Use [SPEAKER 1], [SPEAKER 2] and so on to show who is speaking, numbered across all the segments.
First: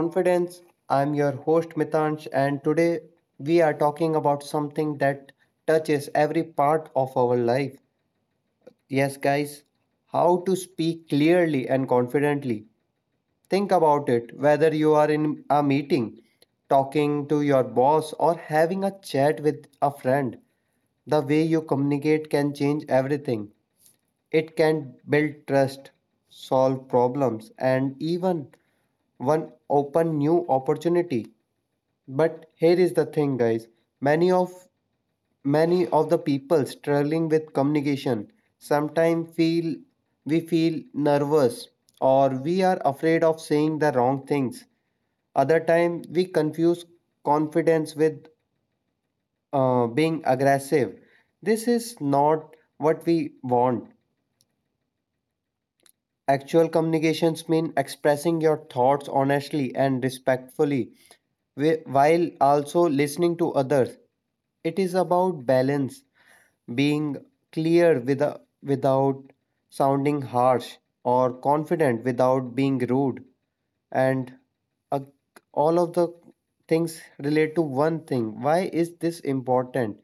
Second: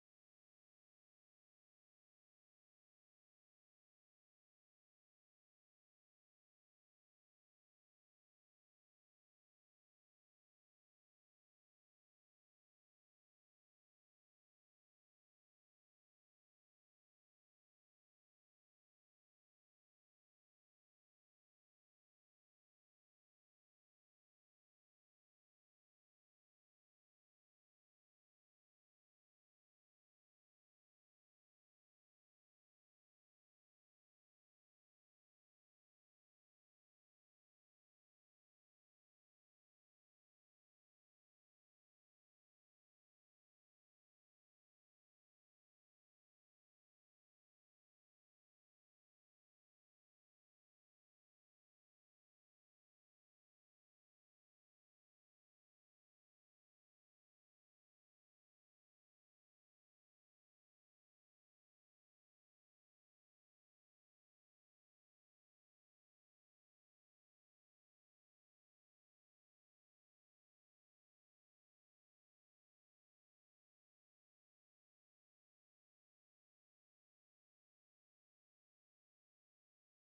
[SPEAKER 1] Confidence. I'm your host Mitansh, and today we are talking about something that touches every part of our life. Yes, guys, how to speak clearly and confidently. Think about it whether you are in a meeting, talking to your boss, or having a chat with a friend. The way you communicate can change everything. It can build trust, solve problems, and even one open new opportunity. But here is the thing, guys. Many of many of the people struggling with communication sometimes feel we feel nervous or we are afraid of saying the wrong things. Other time we confuse confidence with being aggressive. This is not what we want. Actual communications mean expressing your thoughts honestly and respectfully while also listening to others. It is about balance, being clear with, without sounding harsh or confident without being rude. And uh, all of the things relate to one thing. Why is this important?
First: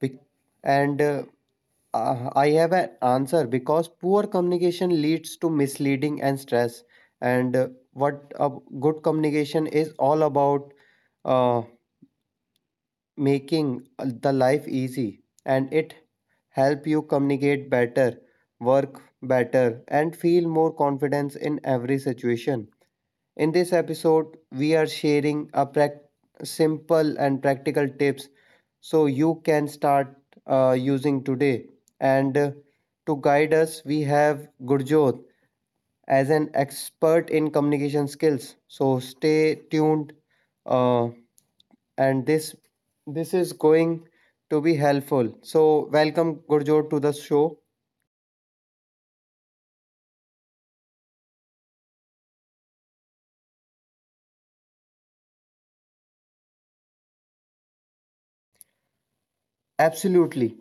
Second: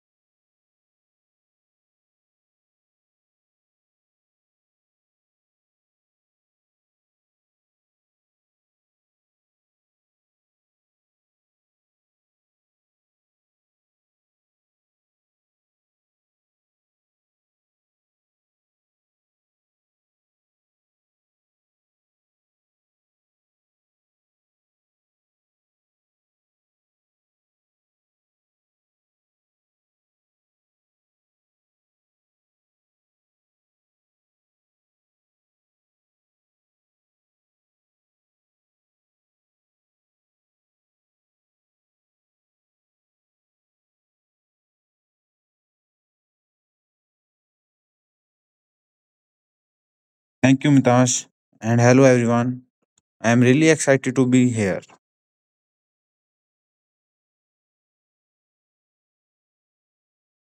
[SPEAKER 1] Bec- And I have an answer because poor communication leads to misleading and stress. And What a good communication is all about uh, making the life easy and it help you communicate better, work better, and feel more confidence in every situation. In this episode, we are sharing a simple and practical tips so you can start using today. And To guide us, we have Gurjot as an expert in communication skills. So stay tuned, uh, and this is going to be helpful. So welcome Gurjot to the show.
[SPEAKER 2] Thank you, Mitash. And hello, everyone. I am really excited to be here.
[SPEAKER 1] Absolutely.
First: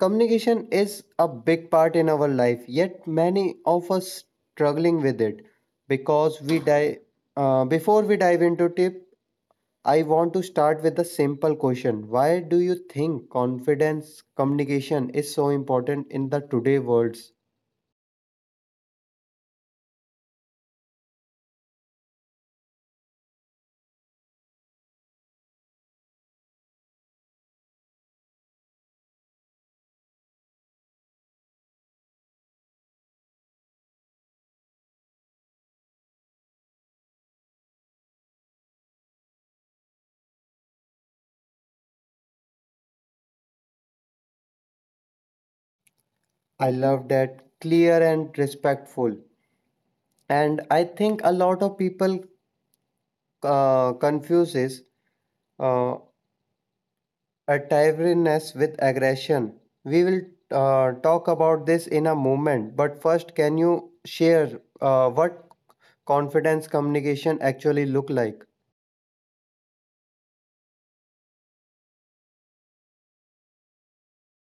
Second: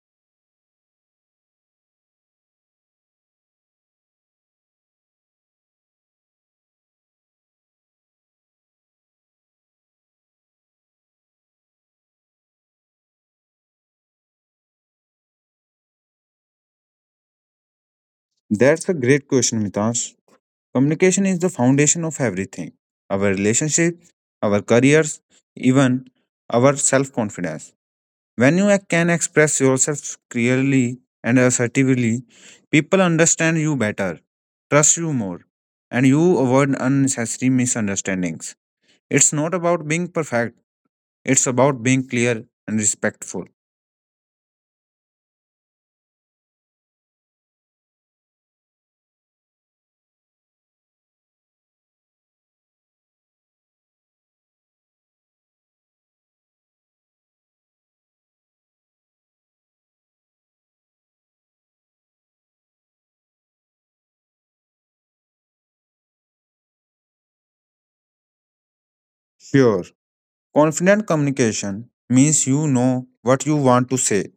[SPEAKER 1] Communication is a big part in our life, yet many of us struggling with it because we dive. Before we dive into tip, I want to start with a simple question. Why do you think confidence communication is so important in the today worlds?
[SPEAKER 2] That's a great question, Mitash. Communication is the foundation of everything: our relationships, our careers, even our self confidence. When you can express yourself clearly and assertively, people understand you better, trust you more, and you avoid unnecessary misunderstandings. It's not about being perfect, it's about being clear and respectful.
[SPEAKER 1] I love that clear and respectful. And I think a lot of people confuses uh, a tiredness with aggression. We will talk about this in a moment, but first, can you share what confidence communication actually look like?
[SPEAKER 2] Sure. Confident communication means you know what you want to say.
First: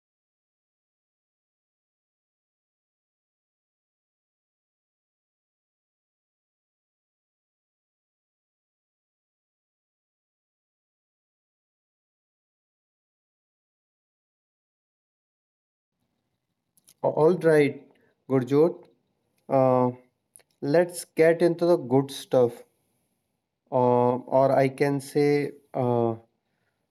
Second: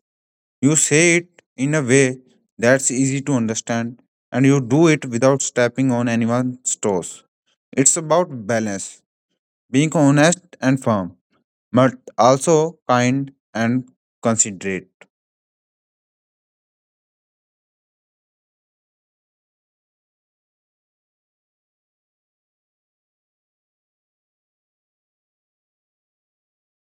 [SPEAKER 2] You say it in a way that's easy to understand and you do it without stepping on anyone's toes. It's about balance, being honest and firm, but also kind and considerate.
[SPEAKER 1] All right, Gurjot. Uh, let's get into the good stuff, uh, or I can say,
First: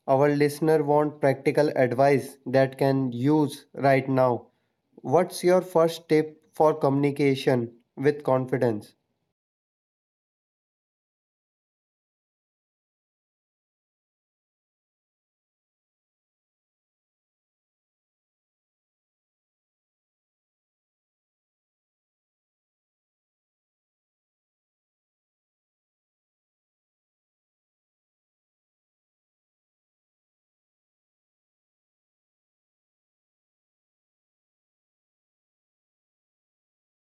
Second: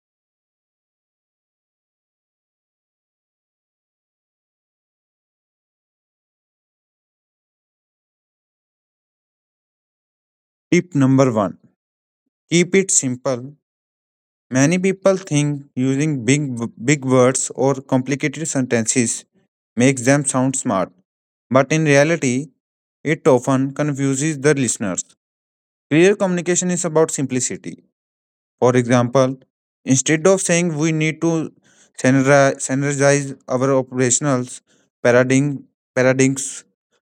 [SPEAKER 1] our listener want practical advice that can use right now. What's your first tip for communication with confidence?
[SPEAKER 2] Tip number one: keep it simple. Many people think using big words or complicated sentences makes them sound smart, but in reality, it often confuses the listeners. Clear communication is about simplicity. For example, instead of saying we need to synergize our operationals paradigm, paradigms,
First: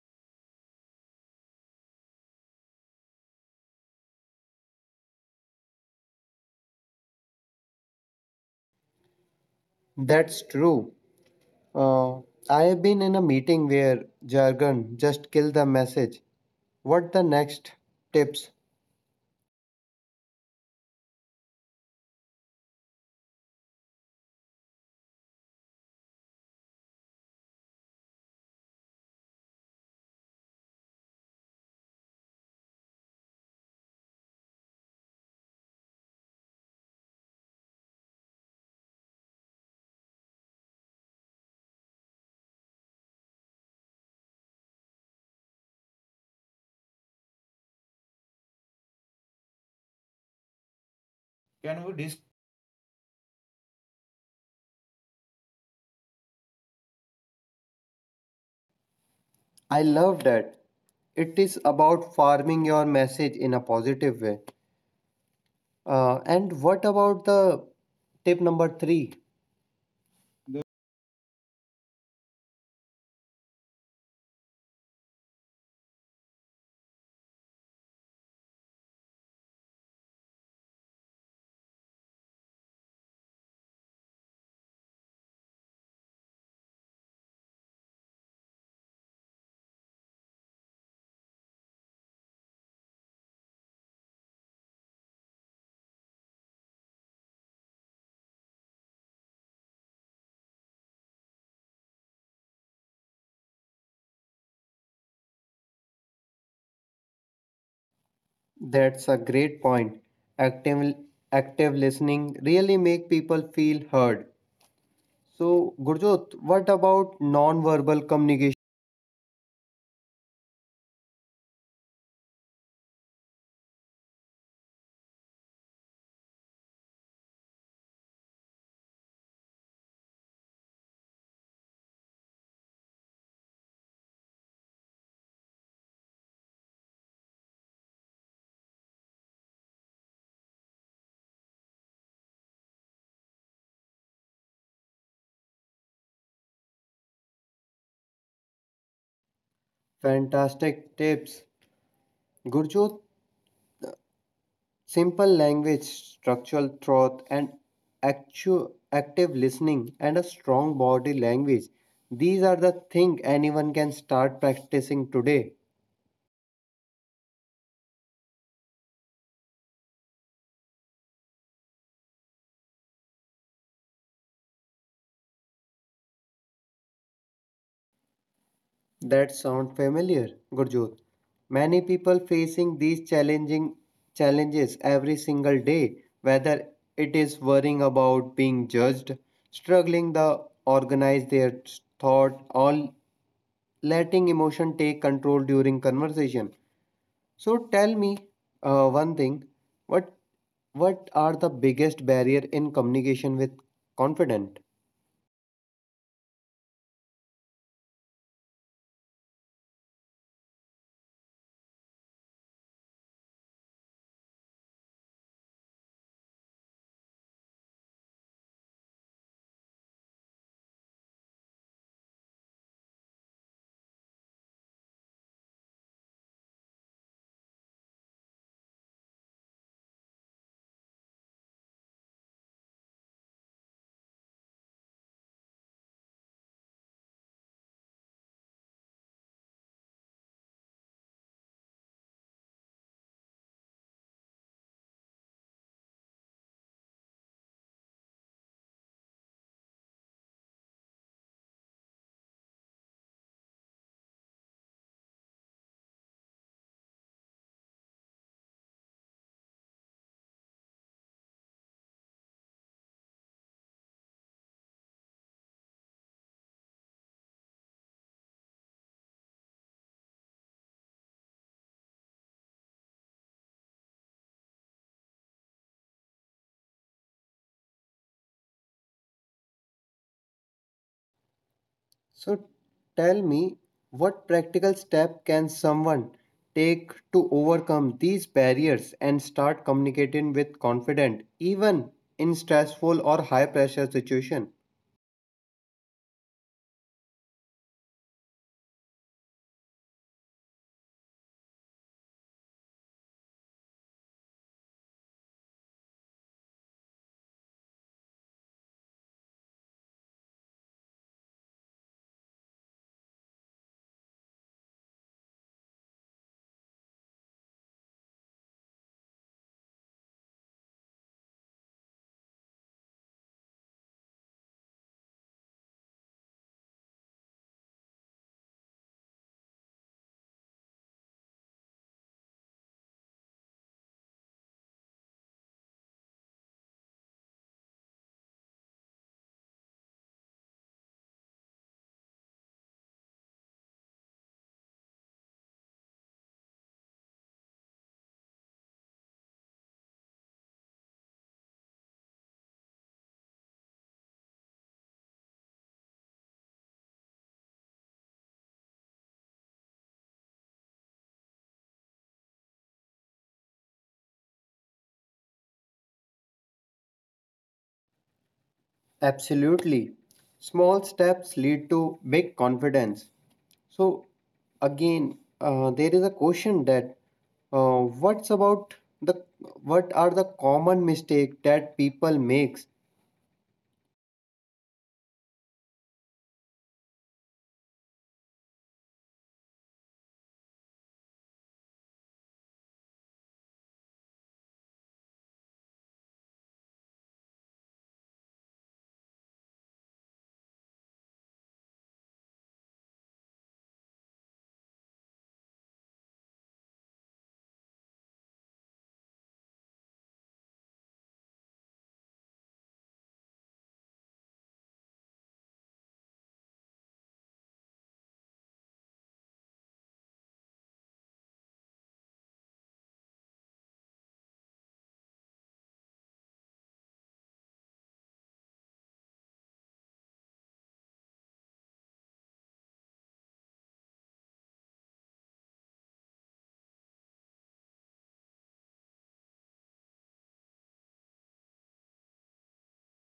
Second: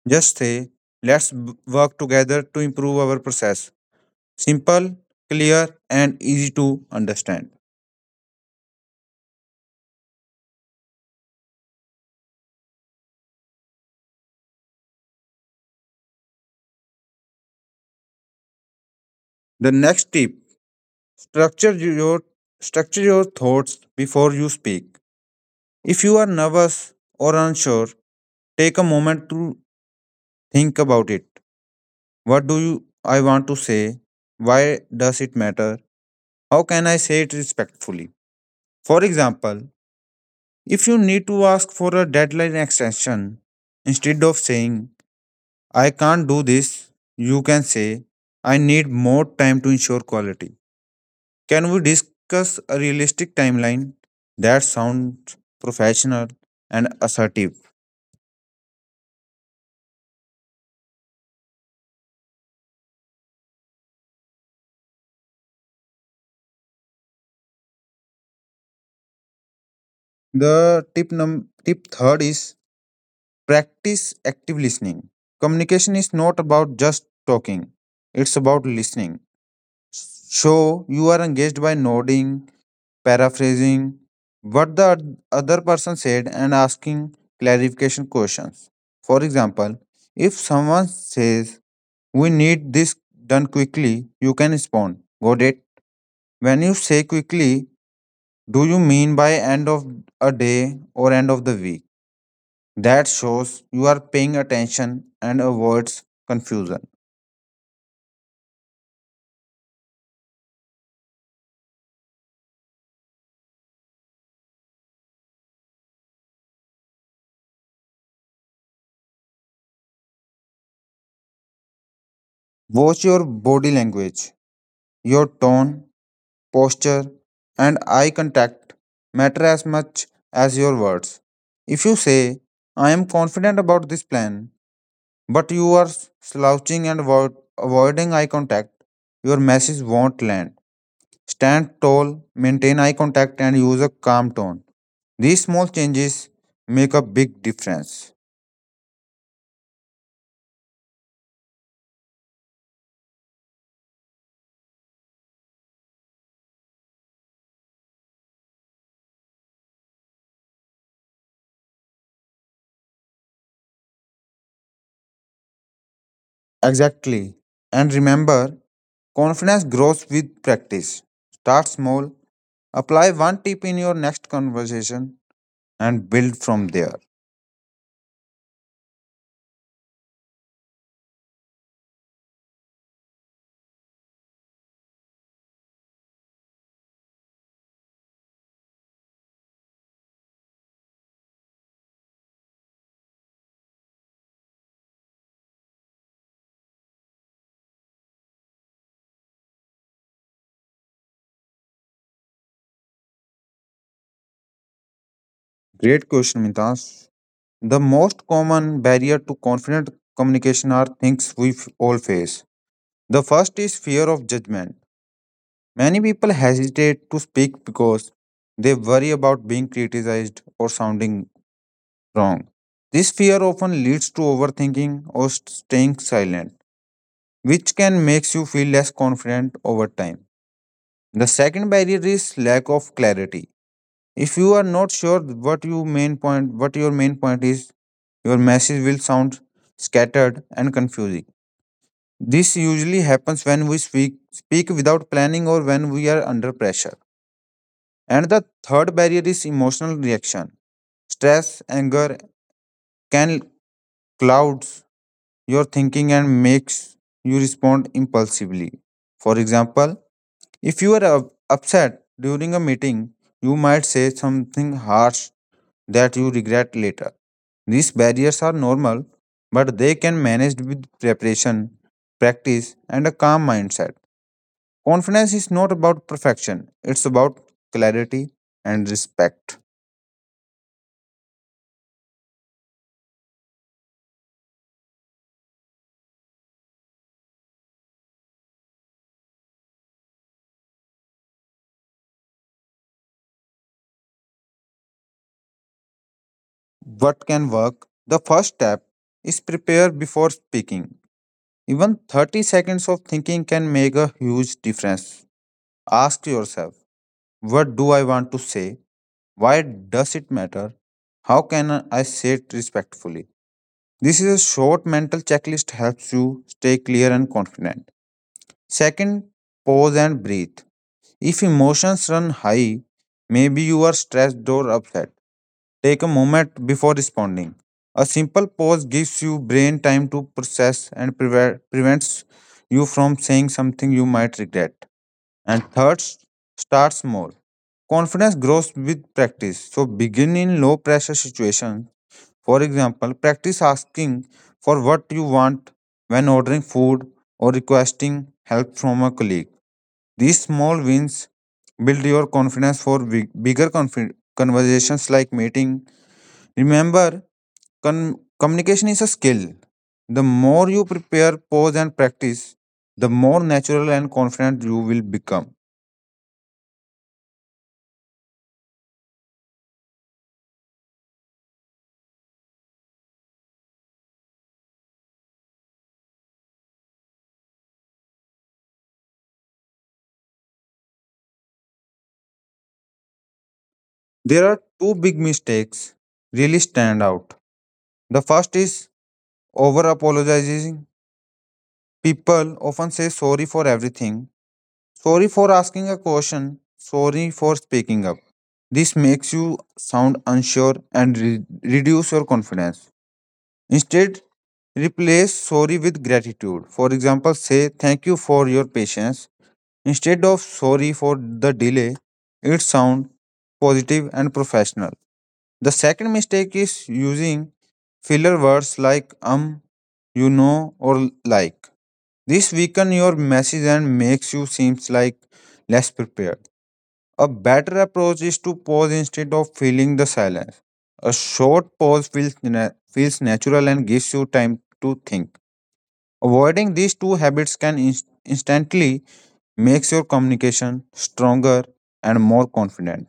[SPEAKER 2] just say let's work together to improve our process. Simple, clear, and easy to understand.
[SPEAKER 1] That's true. Uh, I have been in a meeting where jargon just killed the message. What the next tips?
[SPEAKER 2] The next tip: Structure your structure your thoughts before you speak. If you are nervous or unsure, take a moment to think about it. What do you I want to say? Why does it matter? How can I say it respectfully? For example, if you need to ask for a deadline extension, instead of saying I can't do this, you can say I need more time to ensure quality. Can
[SPEAKER 1] Can
[SPEAKER 2] we
[SPEAKER 1] we dis-
[SPEAKER 2] discuss a realistic timeline that sounds professional and assertive?
[SPEAKER 1] I love that. It is about farming your message in a positive way. And what about the tip number three?
[SPEAKER 2] The tip num tip third is practice active listening. Communication is not about just talking; it's about listening. So you are engaged by nodding, paraphrasing what the other person said, and asking clarification questions. For example, if someone says, we need this done quickly, you can respond, got it? When you say quickly, do you mean by end of a day or end of the week? That shows you are paying attention and avoids confusion.
[SPEAKER 1] That's a great point. Active, active listening really make people feel heard. So, Gurjot, what about non-verbal communication?
[SPEAKER 2] Watch your body language, your tone, posture, and eye contact matter as much as your words. If you say, I am confident about this plan, but you are slouching and avoiding eye contact, your message won't land. Stand tall, maintain eye contact, and use a calm tone. These small changes make a big difference.
[SPEAKER 1] Fantastic tips. Gurjot, simple language, structural thought, and active listening, and a strong body language. These are the things anyone can start practicing today.
[SPEAKER 2] Exactly. And remember, confidence grows with practice. Start small, apply one tip in your next conversation, and build from there.
[SPEAKER 1] That sound familiar, Gurjot? Many people facing these challenging challenges every single day, whether it is worrying about being judged, struggling to organize their thought, or letting emotion take control during conversation. So tell me one thing, what what are the biggest barrier in communication with confident?
[SPEAKER 2] Great question, Mitash. The most common barrier to confident communication are things we all face. The first is fear of judgment. Many people hesitate to speak because they worry about being criticized or sounding wrong. This fear often leads to overthinking or staying silent, which can make you feel less confident over time. The second barrier is lack of clarity. If you are not sure what your main point is, your message will sound scattered and confusing. This usually happens when we speak without planning or when we are under pressure. And the third barrier is emotional reaction. Stress, anger can clouds your thinking and makes you respond impulsively. For example, if you are upset during a meeting, you might say something harsh that you regret later. These barriers are normal, but they can managed with preparation, practice, and a calm mindset. Confidence is not about perfection, it's about clarity and respect.
[SPEAKER 1] So tell me what practical step can someone take to overcome these barriers and start communicating with confident even in stressful or high pressure situation?
[SPEAKER 2] What can work, the first step is prepare before speaking. Even 30 seconds of thinking can make a huge difference. Ask yourself, what do I want to say? Why does it matter? How can I say it respectfully? This is a short mental checklist helps you stay clear and confident. Second, pause and breathe. If emotions run high, maybe you are stressed or upset. Take a moment before responding. A simple pause gives you brain time to process and prevents you from saying something you might regret. And third, start small. Confidence grows with practice. So begin in low pressure situations. For example, practice asking for what you want when ordering food or requesting help from a colleague. These small wins build your confidence for bigger conversations like meeting. Remember, communication is a skill. The more you prepare, pause, and practice, the more natural and confident you will become.
[SPEAKER 1] Absolutely. Small steps lead to big confidence. So again, there is a question that what's about the what are the common mistake that people makes?
[SPEAKER 2] There are two big mistakes really stand out. The first is over apologizing. People often say sorry for everything, sorry for asking a question, sorry for speaking up. This makes you sound unsure and reduce your confidence. Instead, replace sorry with gratitude. For example, say thank you for your patience instead of sorry for the delay. It sounds positive and professional. The second mistake is using filler words like you know, or like. This weaken your message and makes you seems like less prepared. A better approach is to pause instead of filling the silence. A short pause feels natural and gives you time to think. Avoiding these two habits can instantly makes your communication stronger and more confident.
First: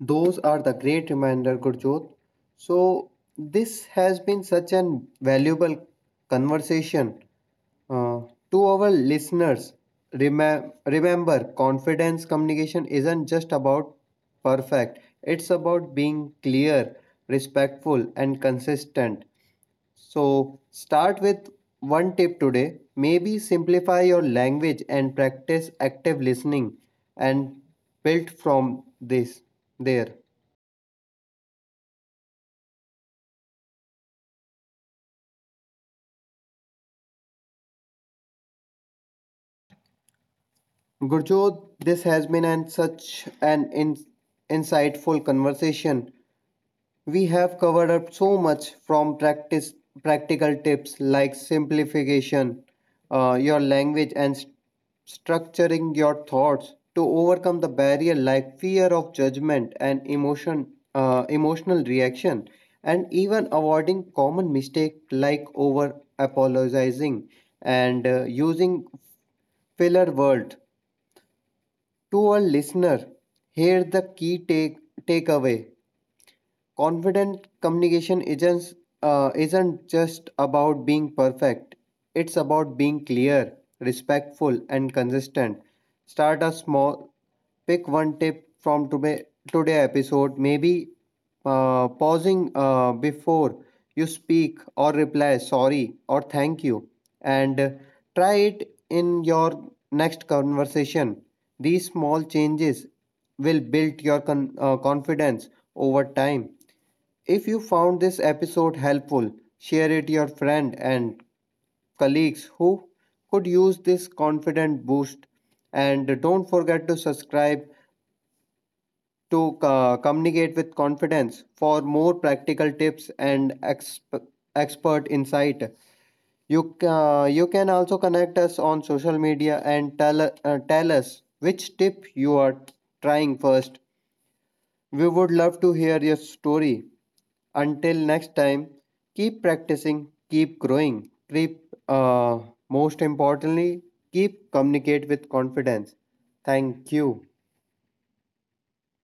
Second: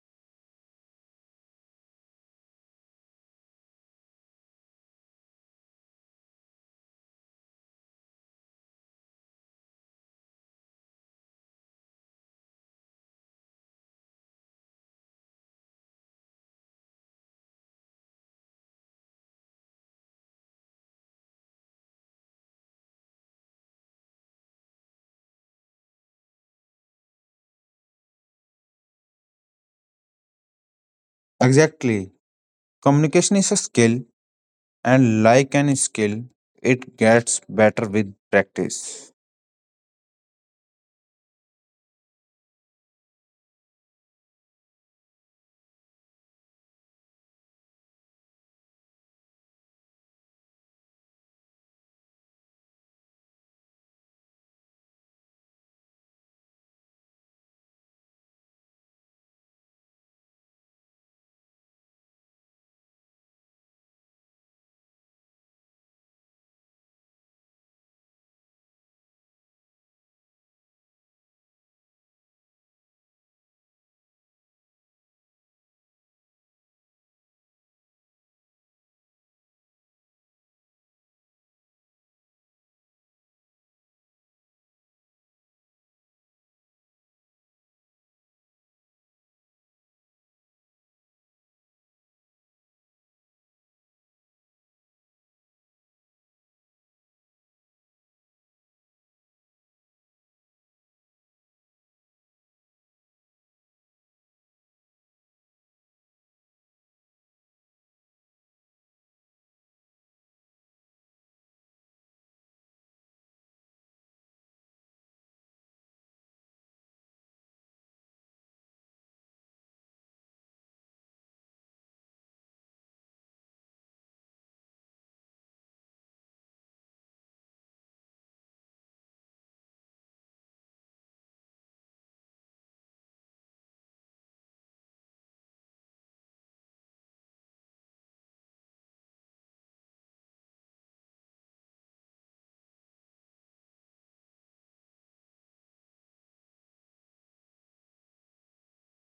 [SPEAKER 1] Those are the great reminder, Gurjot. So this has been such an valuable conversation. Uh, to our listeners, remember confidence communication isn't just about perfect, it's about being clear, respectful, and consistent. So, start with one tip today. Maybe simplify your language and practice active listening and build from this there.
[SPEAKER 2] Exactly. Communication is a skill and like any skill, it gets better with practice.
[SPEAKER 1] Gurjot, this has been such an insightful conversation. We have covered up so much from practical tips like simplification, your language, and structuring your thoughts to overcome the barrier like fear of judgment and emotion, emotional reaction, and even avoiding common mistake like over apologizing and using filler word. To our listener, here the key takeaway confident communication isn't just about being perfect, it's about being clear, respectful and consistent. Start a small, pick one tip from today episode, maybe pausing before you speak or reply sorry or thank you, and try it in your next conversation. These small changes will build your confidence over time. If you found this episode helpful, share it to your friend and colleagues who could use this confident boost. And don't forget to subscribe to communicate with confidence for more practical tips and expert insight. You can also connect us on social media and tell tell us which tip you are trying first. We would love to hear your story. Until next time, keep practicing, keep growing, keep, most importantly, keep communicate with confidence. Thank you.